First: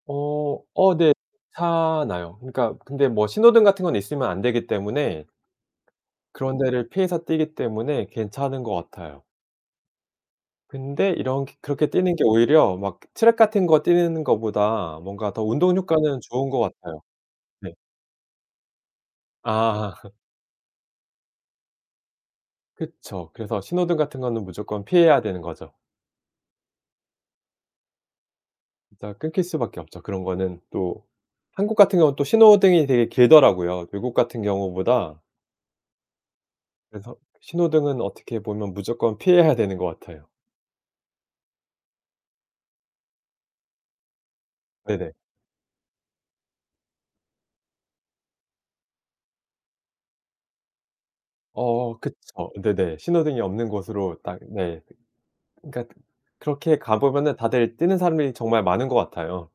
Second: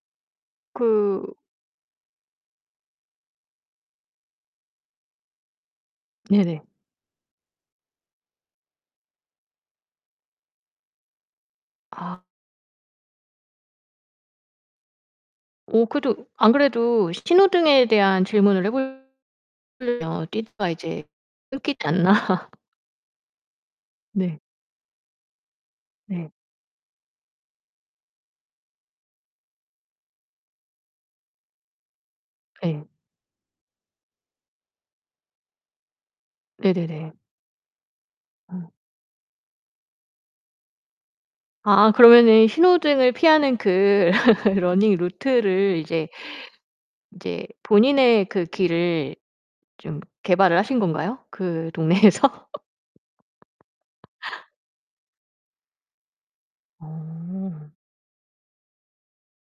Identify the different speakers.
Speaker 1: 어 어 네
Speaker 2: 그
Speaker 1: 괜찮아요. 그러니까 근데 뭐 신호등 같은 건 있으면 안 되기 때문에 그런
Speaker 2: 네네.
Speaker 1: 데를 피해서 뛰기 때문에 괜찮은 것 같아요. 근데 이렁케 그렇게 뛰는
Speaker 2: 아.
Speaker 1: 게 오히려 막 트랙 같은 거 뛰는 것보다 뭔가 더 운동
Speaker 2: 오 그래도
Speaker 1: 효과는 좋은
Speaker 2: 안
Speaker 1: 것 같아요.
Speaker 2: 그래도
Speaker 1: 네.
Speaker 2: 신호등에 대한 질문을 해 볼
Speaker 1: 아.
Speaker 2: 으면 뛰다가 이제 끊기지 않나?
Speaker 1: 그쵸. 그래서 신호등 같은
Speaker 2: 네.
Speaker 1: 거는 무조건 피해야 되는 거죠.
Speaker 2: 네.
Speaker 1: 이따가 끊길 수 밖에 없죠 그런 거는 또. 한국 같은 경우는 또
Speaker 2: 예.
Speaker 1: 신호등이 되게 길더라고요 외국 같은 경우보다
Speaker 2: 네네네.
Speaker 1: 그래서 신호등은 어떻게
Speaker 2: 음.
Speaker 1: 보면 무조건 피해야 되는 것 같아요.
Speaker 2: 아 그러면은 신호등을 피하는 그 러닝
Speaker 1: 네네.
Speaker 2: 루트를 이제, 이제 본인의 그 길을 좀 개발을 하신 건가요? 그
Speaker 1: 어
Speaker 2: 동네에서?
Speaker 1: 그쵸. 네네. 신호등이 없는 곳으로 딱 네. 그러니까 그렇게 가 보면
Speaker 2: 오.
Speaker 1: 다들 뛰는 사람들이 정말 많은 것 같아요.